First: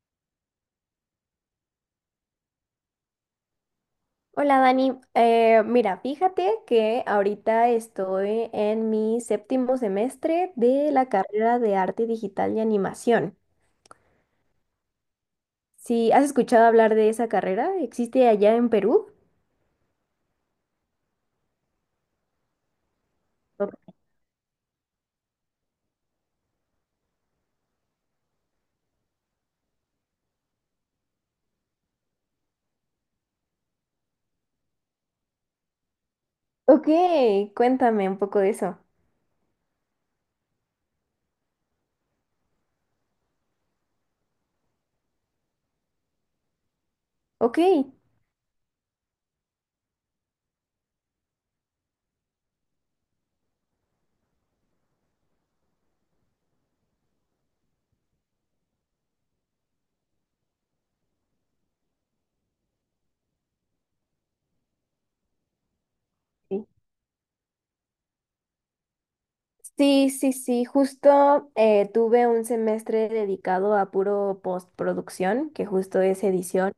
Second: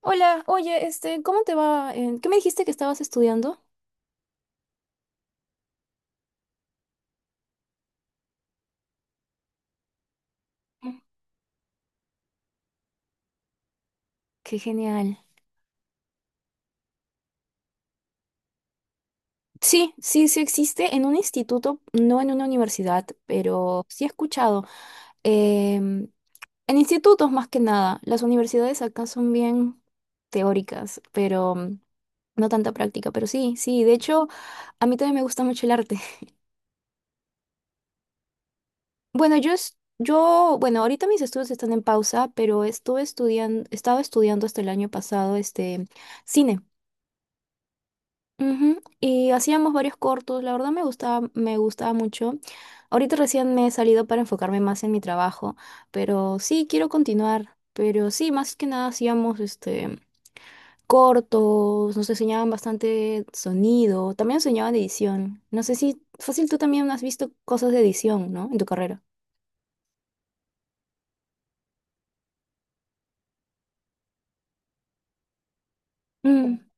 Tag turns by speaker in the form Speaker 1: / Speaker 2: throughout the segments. Speaker 1: Hola, oye, este, ¿cómo te va? ¿Qué me dijiste que estabas estudiando?
Speaker 2: Hola Dani, mira, fíjate que ahorita estoy en mi séptimo semestre de la carrera de arte digital y animación.
Speaker 1: Qué genial.
Speaker 2: Si has escuchado hablar de esa carrera, ¿existe allá en Perú?
Speaker 1: Sí, sí, sí existe en un instituto, no en una universidad,
Speaker 2: Ok,
Speaker 1: pero sí he escuchado. em, en institutos más que nada, las universidades acá son bien teóricas, pero no tanta práctica, pero sí, sí, de hecho, a mí también me gusta mucho el arte.
Speaker 2: ok, cuéntame un poco de eso.
Speaker 1: Bueno, yo, bueno, ahorita mis estudios están en pausa, pero estaba estudiando hasta el año pasado, este, cine.
Speaker 2: Ok.
Speaker 1: Ujú. Y hacíamos varios cortos, la verdad me gustaba mucho. Ahorita recién me he salido para enfocarme más en mi trabajo, pero sí, quiero continuar. Pero sí, más que nada hacíamos este cortos, nos enseñaban bastante sonido, también enseñaban edición. No sé si fácil tú
Speaker 2: Sí,
Speaker 1: también has visto cosas de edición, ¿no? En tu carrera.
Speaker 2: sí, sí, sí, justo tuve un semestre dedicado a puro postproducción, que justo es
Speaker 1: Mm,
Speaker 2: edición.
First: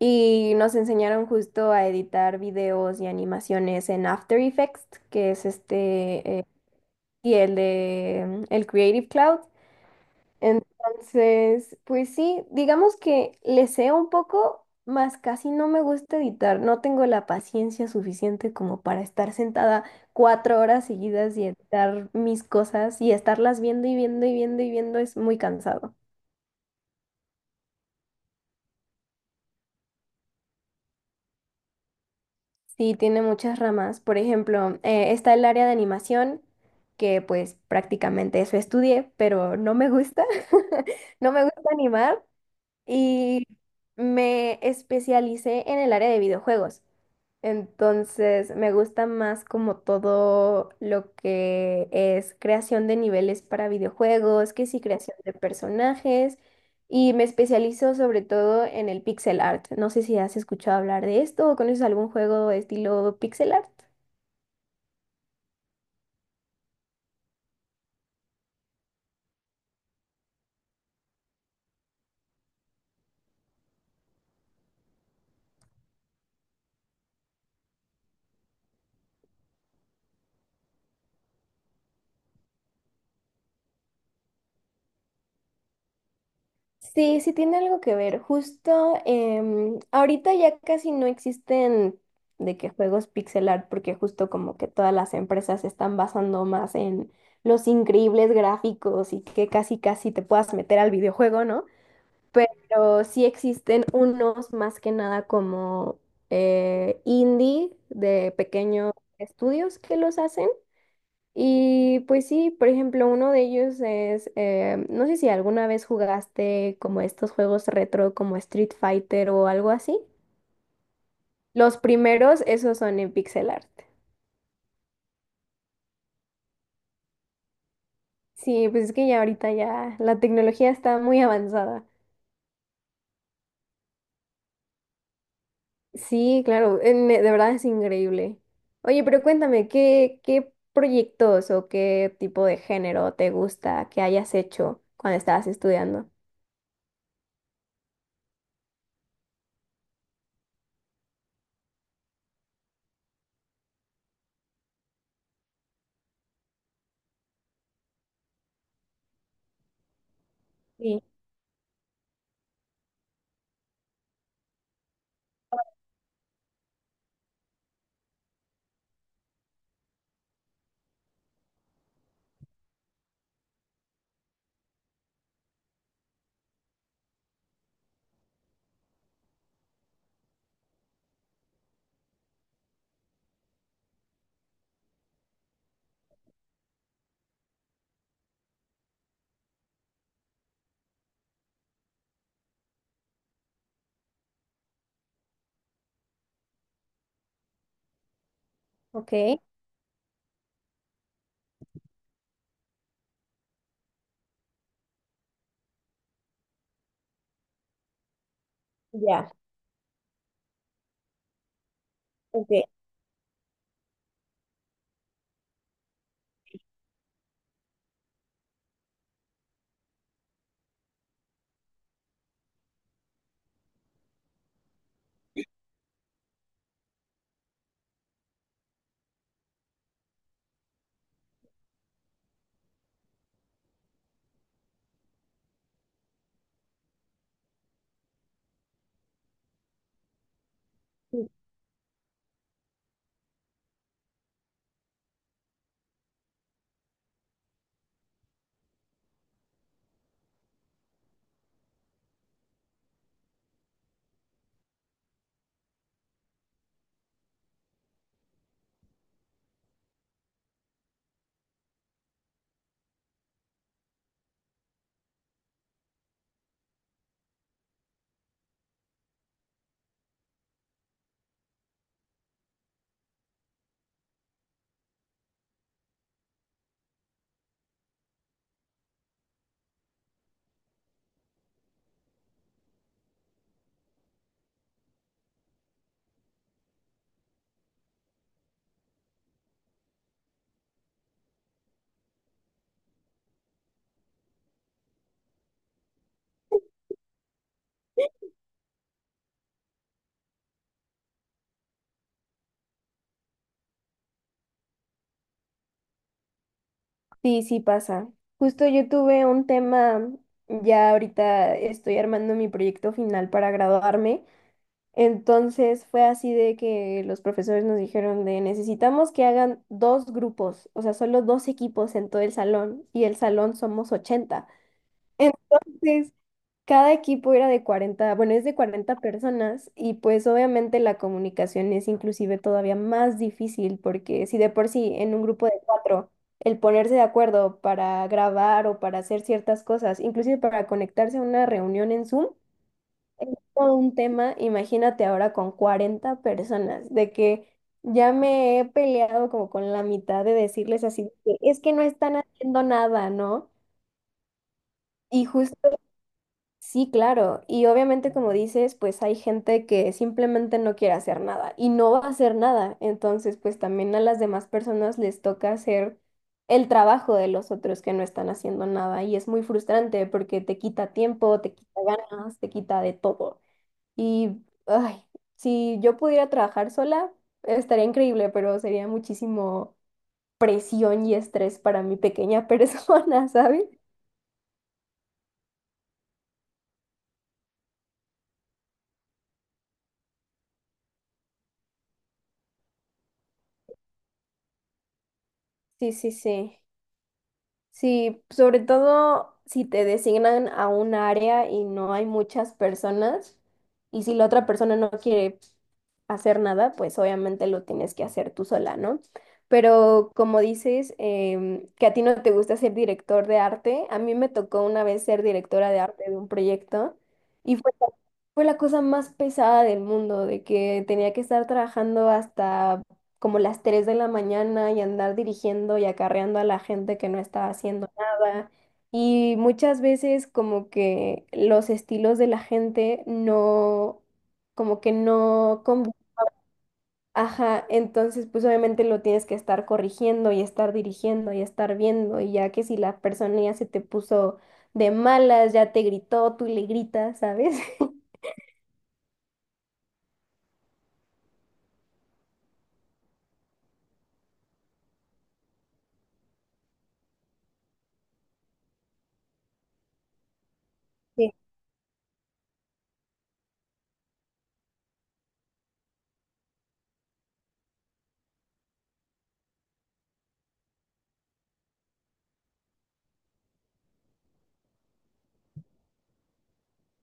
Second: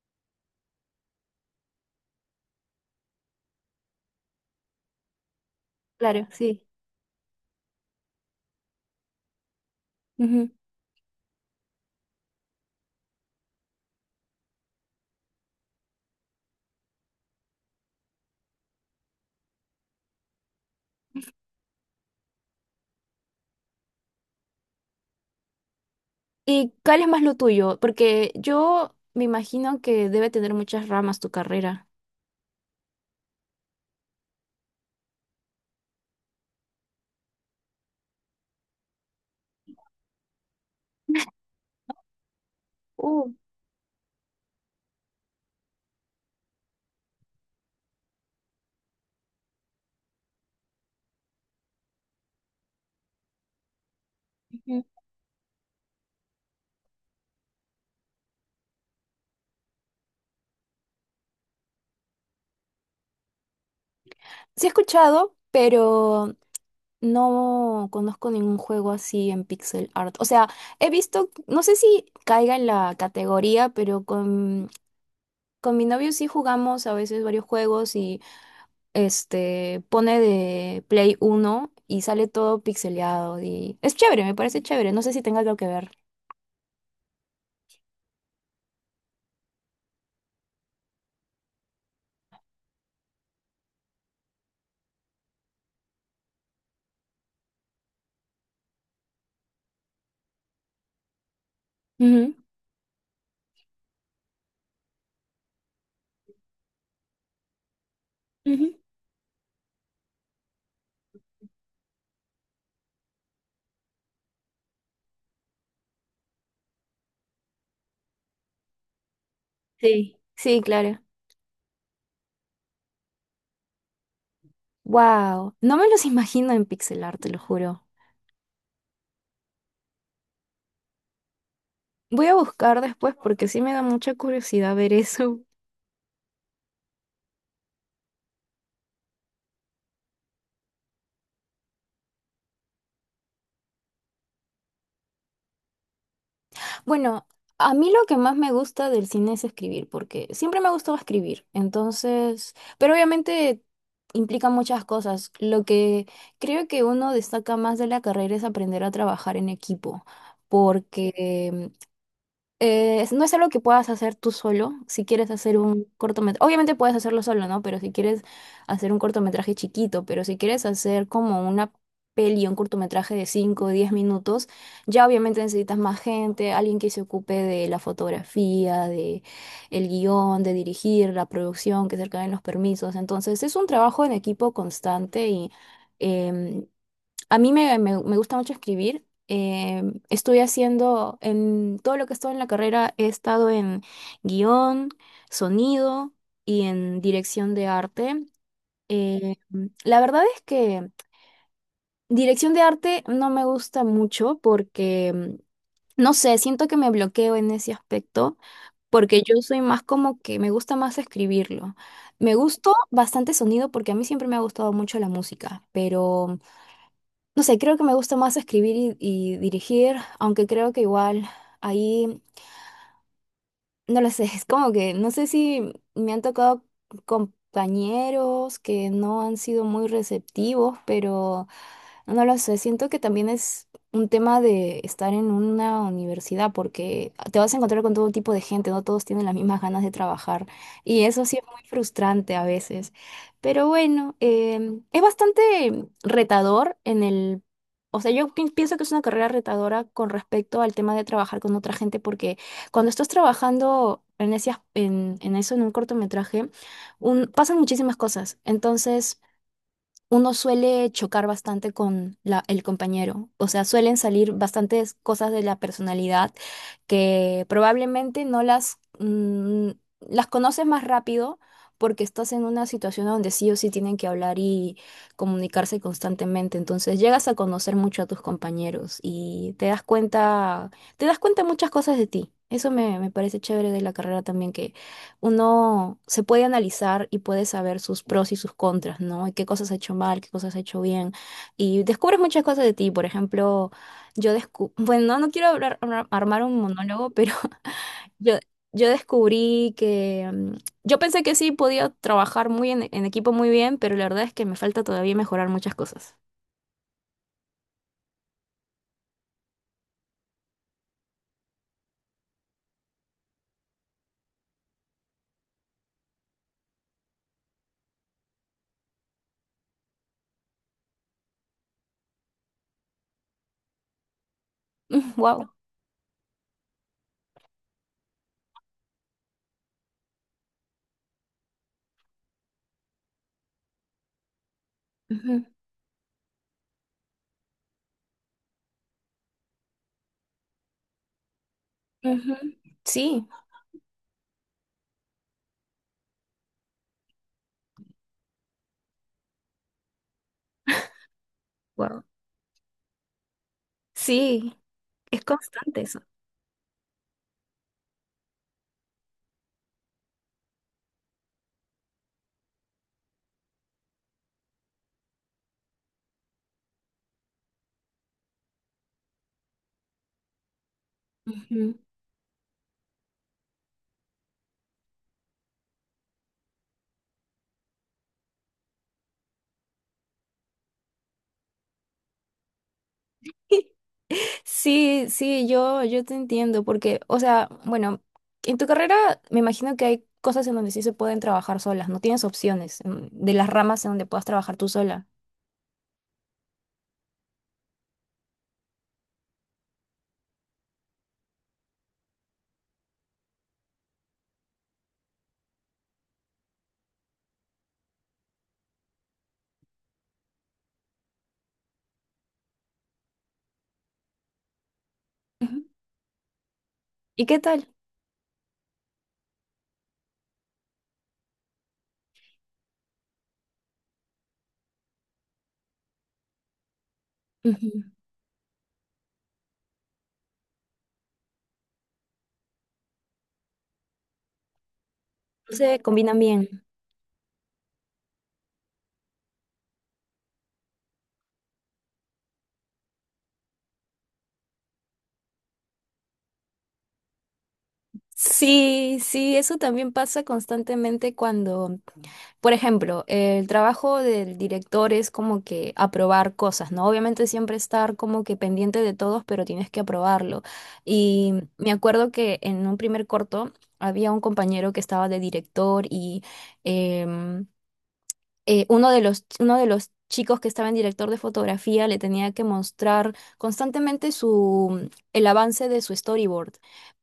Speaker 2: Y nos enseñaron justo a editar videos y animaciones en After Effects, que es
Speaker 1: claro,
Speaker 2: este,
Speaker 1: sí.
Speaker 2: y el de el Creative Cloud.
Speaker 1: Ujú.
Speaker 2: Entonces, pues sí, digamos que le sé un poco, más casi no me gusta editar. No tengo la paciencia suficiente como para estar sentada 4 horas seguidas y editar mis cosas y estarlas viendo y viendo y viendo y viendo es muy cansado.
Speaker 1: ¿Y cuál es más lo tuyo? Porque yo me imagino que debe tener muchas ramas tu carrera.
Speaker 2: Sí, tiene muchas ramas. Por ejemplo, está el área de animación, que pues prácticamente eso estudié, pero no me gusta. No me gusta animar
Speaker 1: Uh.
Speaker 2: y me especialicé en el área de videojuegos. Entonces, me gusta más como todo lo que es creación de niveles para videojuegos, que sí, creación de personajes, y me especializo sobre todo en el pixel art. No sé si has escuchado hablar de esto o conoces algún juego estilo pixel art.
Speaker 1: Sí he escuchado, pero no conozco ningún juego así en pixel art. O sea, he visto, no sé si caiga en la categoría, pero con mi novio sí jugamos a veces varios juegos y este pone de Play uno y sale todo pixeleado y es chévere, me parece chévere. No sé si tenga algo que ver.
Speaker 2: Sí, sí tiene algo que ver. Justo ahorita ya casi no existen de que juegos pixel art, porque justo como que todas las empresas se están basando más en los increíbles gráficos y que casi casi te puedas meter al videojuego, ¿no?
Speaker 1: Ujú.
Speaker 2: Pero sí existen unos más que nada como indie de
Speaker 1: Ujú.
Speaker 2: pequeños estudios que los hacen. Y pues sí, por ejemplo, uno de ellos es, no sé si alguna vez jugaste como estos juegos retro como Street Fighter o algo así.
Speaker 1: Sí. Sí, claro.
Speaker 2: Los primeros, esos son en pixel art.
Speaker 1: Wow, no me los imagino en pixel art, te lo juro.
Speaker 2: Sí, pues es que ya ahorita ya la tecnología está muy avanzada.
Speaker 1: Voy a buscar después porque sí me da mucha curiosidad ver eso.
Speaker 2: Sí, claro, en- de verdad es increíble. Oye, pero cuéntame, ¿qué proyectos o qué tipo de género te gusta que hayas hecho cuando estabas estudiando?
Speaker 1: Bueno, a mí lo que más me gusta del cine es escribir, porque siempre me ha gustado escribir, entonces, pero obviamente implica muchas cosas. Lo que creo que uno destaca más de la carrera es aprender a trabajar en equipo,
Speaker 2: Sí,
Speaker 1: porque no es algo que puedas hacer tú solo. Si quieres hacer un cortometraje, obviamente puedes hacerlo solo, ¿no? Pero si quieres hacer un cortometraje chiquito, pero si quieres hacer como una peli, un cortometraje de 5 o 10 minutos, ya obviamente necesitas más gente, alguien que se ocupe de la fotografía, de el guión, de dirigir la producción, que se acaben los permisos. Entonces es un trabajo en equipo constante y… em, a mí me gusta mucho escribir. Estoy haciendo, en todo lo que he estado en la carrera, he estado en guión, sonido y en dirección de arte. Eh,
Speaker 2: ok,
Speaker 1: la verdad es que dirección de arte no me gusta mucho porque, no sé, siento que me bloqueo en ese aspecto porque
Speaker 2: ya,
Speaker 1: yo soy más como que me gusta más escribirlo. Me
Speaker 2: ok.
Speaker 1: gustó bastante sonido porque a mí siempre me ha gustado mucho la música, pero… No sé, creo que me gusta más escribir y dirigir, aunque creo que igual ahí no lo sé, es como que no sé si me han tocado compañeros que no han sido muy receptivos, pero no lo sé, siento que también es un tema de estar en una universidad porque te vas a encontrar con todo tipo de gente, no todos tienen las mismas ganas de trabajar y eso sí es muy frustrante a veces. Pero bueno, es bastante retador en el… O sea, pienso que es una carrera retadora con respecto al tema de trabajar con otra gente porque cuando estás trabajando en en eso, en un cortometraje, pasan muchísimas cosas. Entonces, uno suele chocar bastante con el compañero. O sea, suelen salir bastantes cosas de la personalidad que probablemente no las, las conoces más rápido porque estás en una situación donde sí o sí tienen que hablar y comunicarse constantemente. Entonces llegas a conocer mucho a tus compañeros y te das cuenta muchas cosas de ti. Eso me parece chévere de la carrera también. Uno se puede analizar y puede saber sus pros y sus contras, ¿no? Y qué cosas ha hecho mal, qué cosas ha hecho bien. Y descubres muchas cosas de ti. Por ejemplo, yo descubrí, bueno, no no quiero armar un monólogo, pero yo, yo descubrí que yo pensé que sí podía trabajar en equipo muy bien, pero la verdad es que me falta todavía mejorar muchas cosas.
Speaker 2: Sí, sí pasa. Justo yo tuve un tema, ya ahorita estoy armando mi proyecto final para graduarme, entonces fue así de que los profesores nos dijeron de necesitamos que hagan dos grupos, o sea, solo dos equipos en todo el salón y el salón somos 80.
Speaker 1: Wow.
Speaker 2: Entonces, cada equipo era de 40, bueno, es de 40 personas y pues obviamente la comunicación es inclusive todavía más difícil porque si de por sí en un grupo de cuatro el ponerse de acuerdo para grabar o para hacer ciertas cosas, inclusive para conectarse a una reunión en Zoom,
Speaker 1: Sí,
Speaker 2: es todo un tema, imagínate ahora con 40 personas, de que ya me he peleado como con la mitad de decirles así, de que, es que no
Speaker 1: wow.
Speaker 2: están haciendo nada, ¿no?
Speaker 1: Sí, es
Speaker 2: Y justo
Speaker 1: constante eso.
Speaker 2: sí, claro. Y obviamente, como dices, pues hay gente que simplemente no quiere hacer nada y no va a hacer nada. Entonces, pues también a las demás personas les toca hacer el trabajo de los otros que no están haciendo nada. Y es muy frustrante porque te quita tiempo, te
Speaker 1: Ujú.
Speaker 2: quita ganas, te quita de todo. Y, ay, si yo pudiera trabajar sola, estaría increíble, pero sería muchísimo presión y estrés para mi pequeña persona, ¿sabes?
Speaker 1: Sí, sí, yo te entiendo, porque, o sea, bueno, en tu carrera me imagino que hay cosas en donde sí se pueden trabajar solas, no tienes opciones de las ramas en donde puedas trabajar tú sola.
Speaker 2: Sí, sí, sí. Sí, sobre todo si te designan a un área y no hay muchas personas y si la otra persona no quiere hacer nada, pues obviamente lo tienes que hacer tú sola, ¿no? Pero como dices, que a ti no te gusta ser director de arte, a mí me tocó una vez ser
Speaker 1: Ujú.
Speaker 2: directora de arte de un proyecto
Speaker 1: ¿Y qué
Speaker 2: y
Speaker 1: tal?
Speaker 2: fue, fue la cosa más pesada del mundo, de que tenía que estar trabajando hasta como las 3 de la mañana y andar dirigiendo y acarreando a la gente que no estaba
Speaker 1: Ujú.
Speaker 2: haciendo nada. Y muchas veces como que los estilos de la gente no, como que no.
Speaker 1: Se combinan bien.
Speaker 2: Ajá, entonces pues obviamente lo tienes que estar corrigiendo y estar dirigiendo y estar viendo y ya que si la persona ya se te puso de malas, ya te gritó, tú le gritas, ¿sabes?
Speaker 1: Sí, sí, eso también pasa constantemente cuando… Por ejemplo, el trabajo del director es como que aprobar cosas, ¿no? Obviamente siempre estar como que pendiente de todos, pero tienes que aprobarlo.
Speaker 2: Sí,
Speaker 1: Y me acuerdo que en un primer corto había un compañero que estaba de director y em, uno de uno de los chicos que estaba en director de fotografía le tenía que mostrar constantemente su, el avance de su storyboard,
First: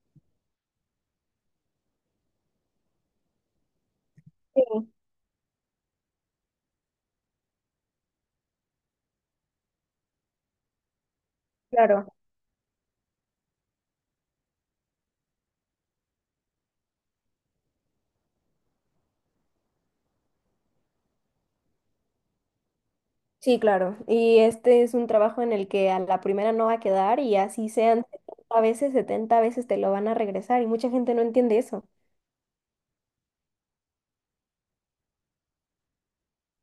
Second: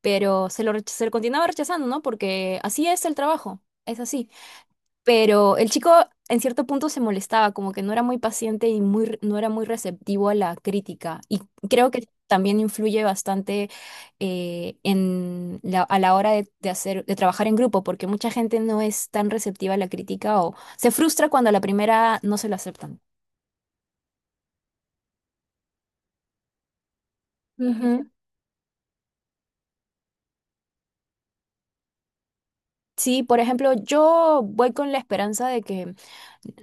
Speaker 1: pero se lo continuaba rechazando, ¿no? Porque así es el trabajo, es así.
Speaker 2: sí,
Speaker 1: Pero el chico en cierto punto se molestaba, como que no era muy paciente y no era muy receptivo a la crítica. Y creo que
Speaker 2: claro.
Speaker 1: también influye bastante a la hora de hacer, de trabajar en grupo, porque mucha gente no es tan receptiva a la crítica o se frustra cuando a la primera no se lo aceptan.
Speaker 2: Sí, claro. Y este es un trabajo en el que a la primera no va a quedar y así sean
Speaker 1: Ujú.
Speaker 2: 70 veces, 70 veces te lo van a regresar y mucha gente no entiende eso.
Speaker 1: Sí, por ejemplo, yo voy con la esperanza de que,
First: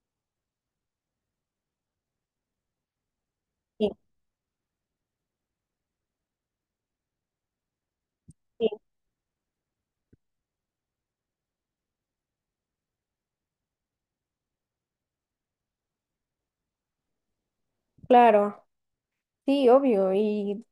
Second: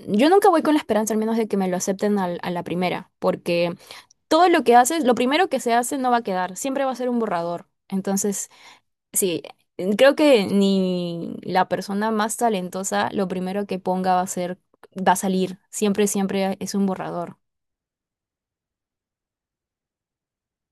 Speaker 1: yo nunca voy con la esperanza al menos de que me lo acepten a la primera, porque
Speaker 2: Sí,
Speaker 1: todo lo que haces, lo primero que se hace no va a quedar, siempre va a ser un borrador. Entonces,
Speaker 2: sí.
Speaker 1: sí, creo que ni la persona más talentosa, lo primero que ponga va a ser, va a salir, siempre, siempre es un borrador.
Speaker 2: Claro, sí, obvio. Y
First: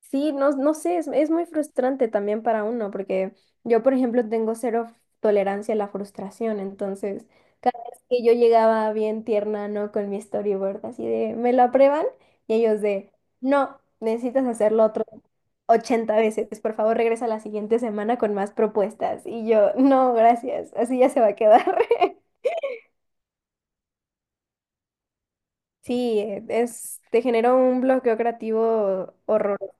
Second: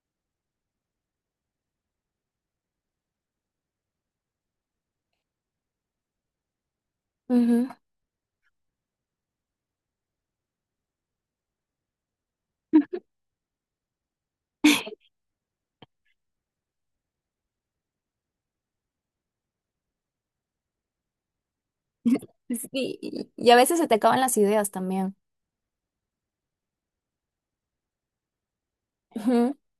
Speaker 2: sí, no, no sé, es muy frustrante también para uno, porque yo, por ejemplo, tengo cero tolerancia a la frustración, entonces
Speaker 1: Ujú.
Speaker 2: cada vez que yo llegaba bien tierna, ¿no? Con mi storyboard, así de, ¿me lo aprueban? Y ellos de, no, necesitas hacerlo otro 80 veces, por favor, regresa la siguiente semana con más propuestas. Y yo, no, gracias, así ya se va a quedar.
Speaker 1: Sí, y a veces se te acaban las ideas también.
Speaker 2: Sí, te generó un bloqueo creativo
Speaker 1: Ujú.
Speaker 2: horroroso.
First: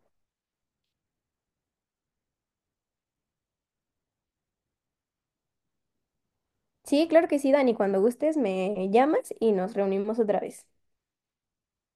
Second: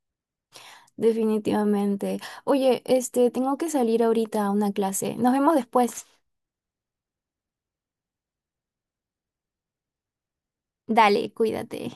Speaker 1: Definitivamente. Oye, este, tengo que salir ahorita a una clase. Nos vemos después.
Speaker 2: Sí, claro que sí, Dani. Cuando gustes me llamas y nos reunimos otra vez.
Speaker 1: Dale, cuídate.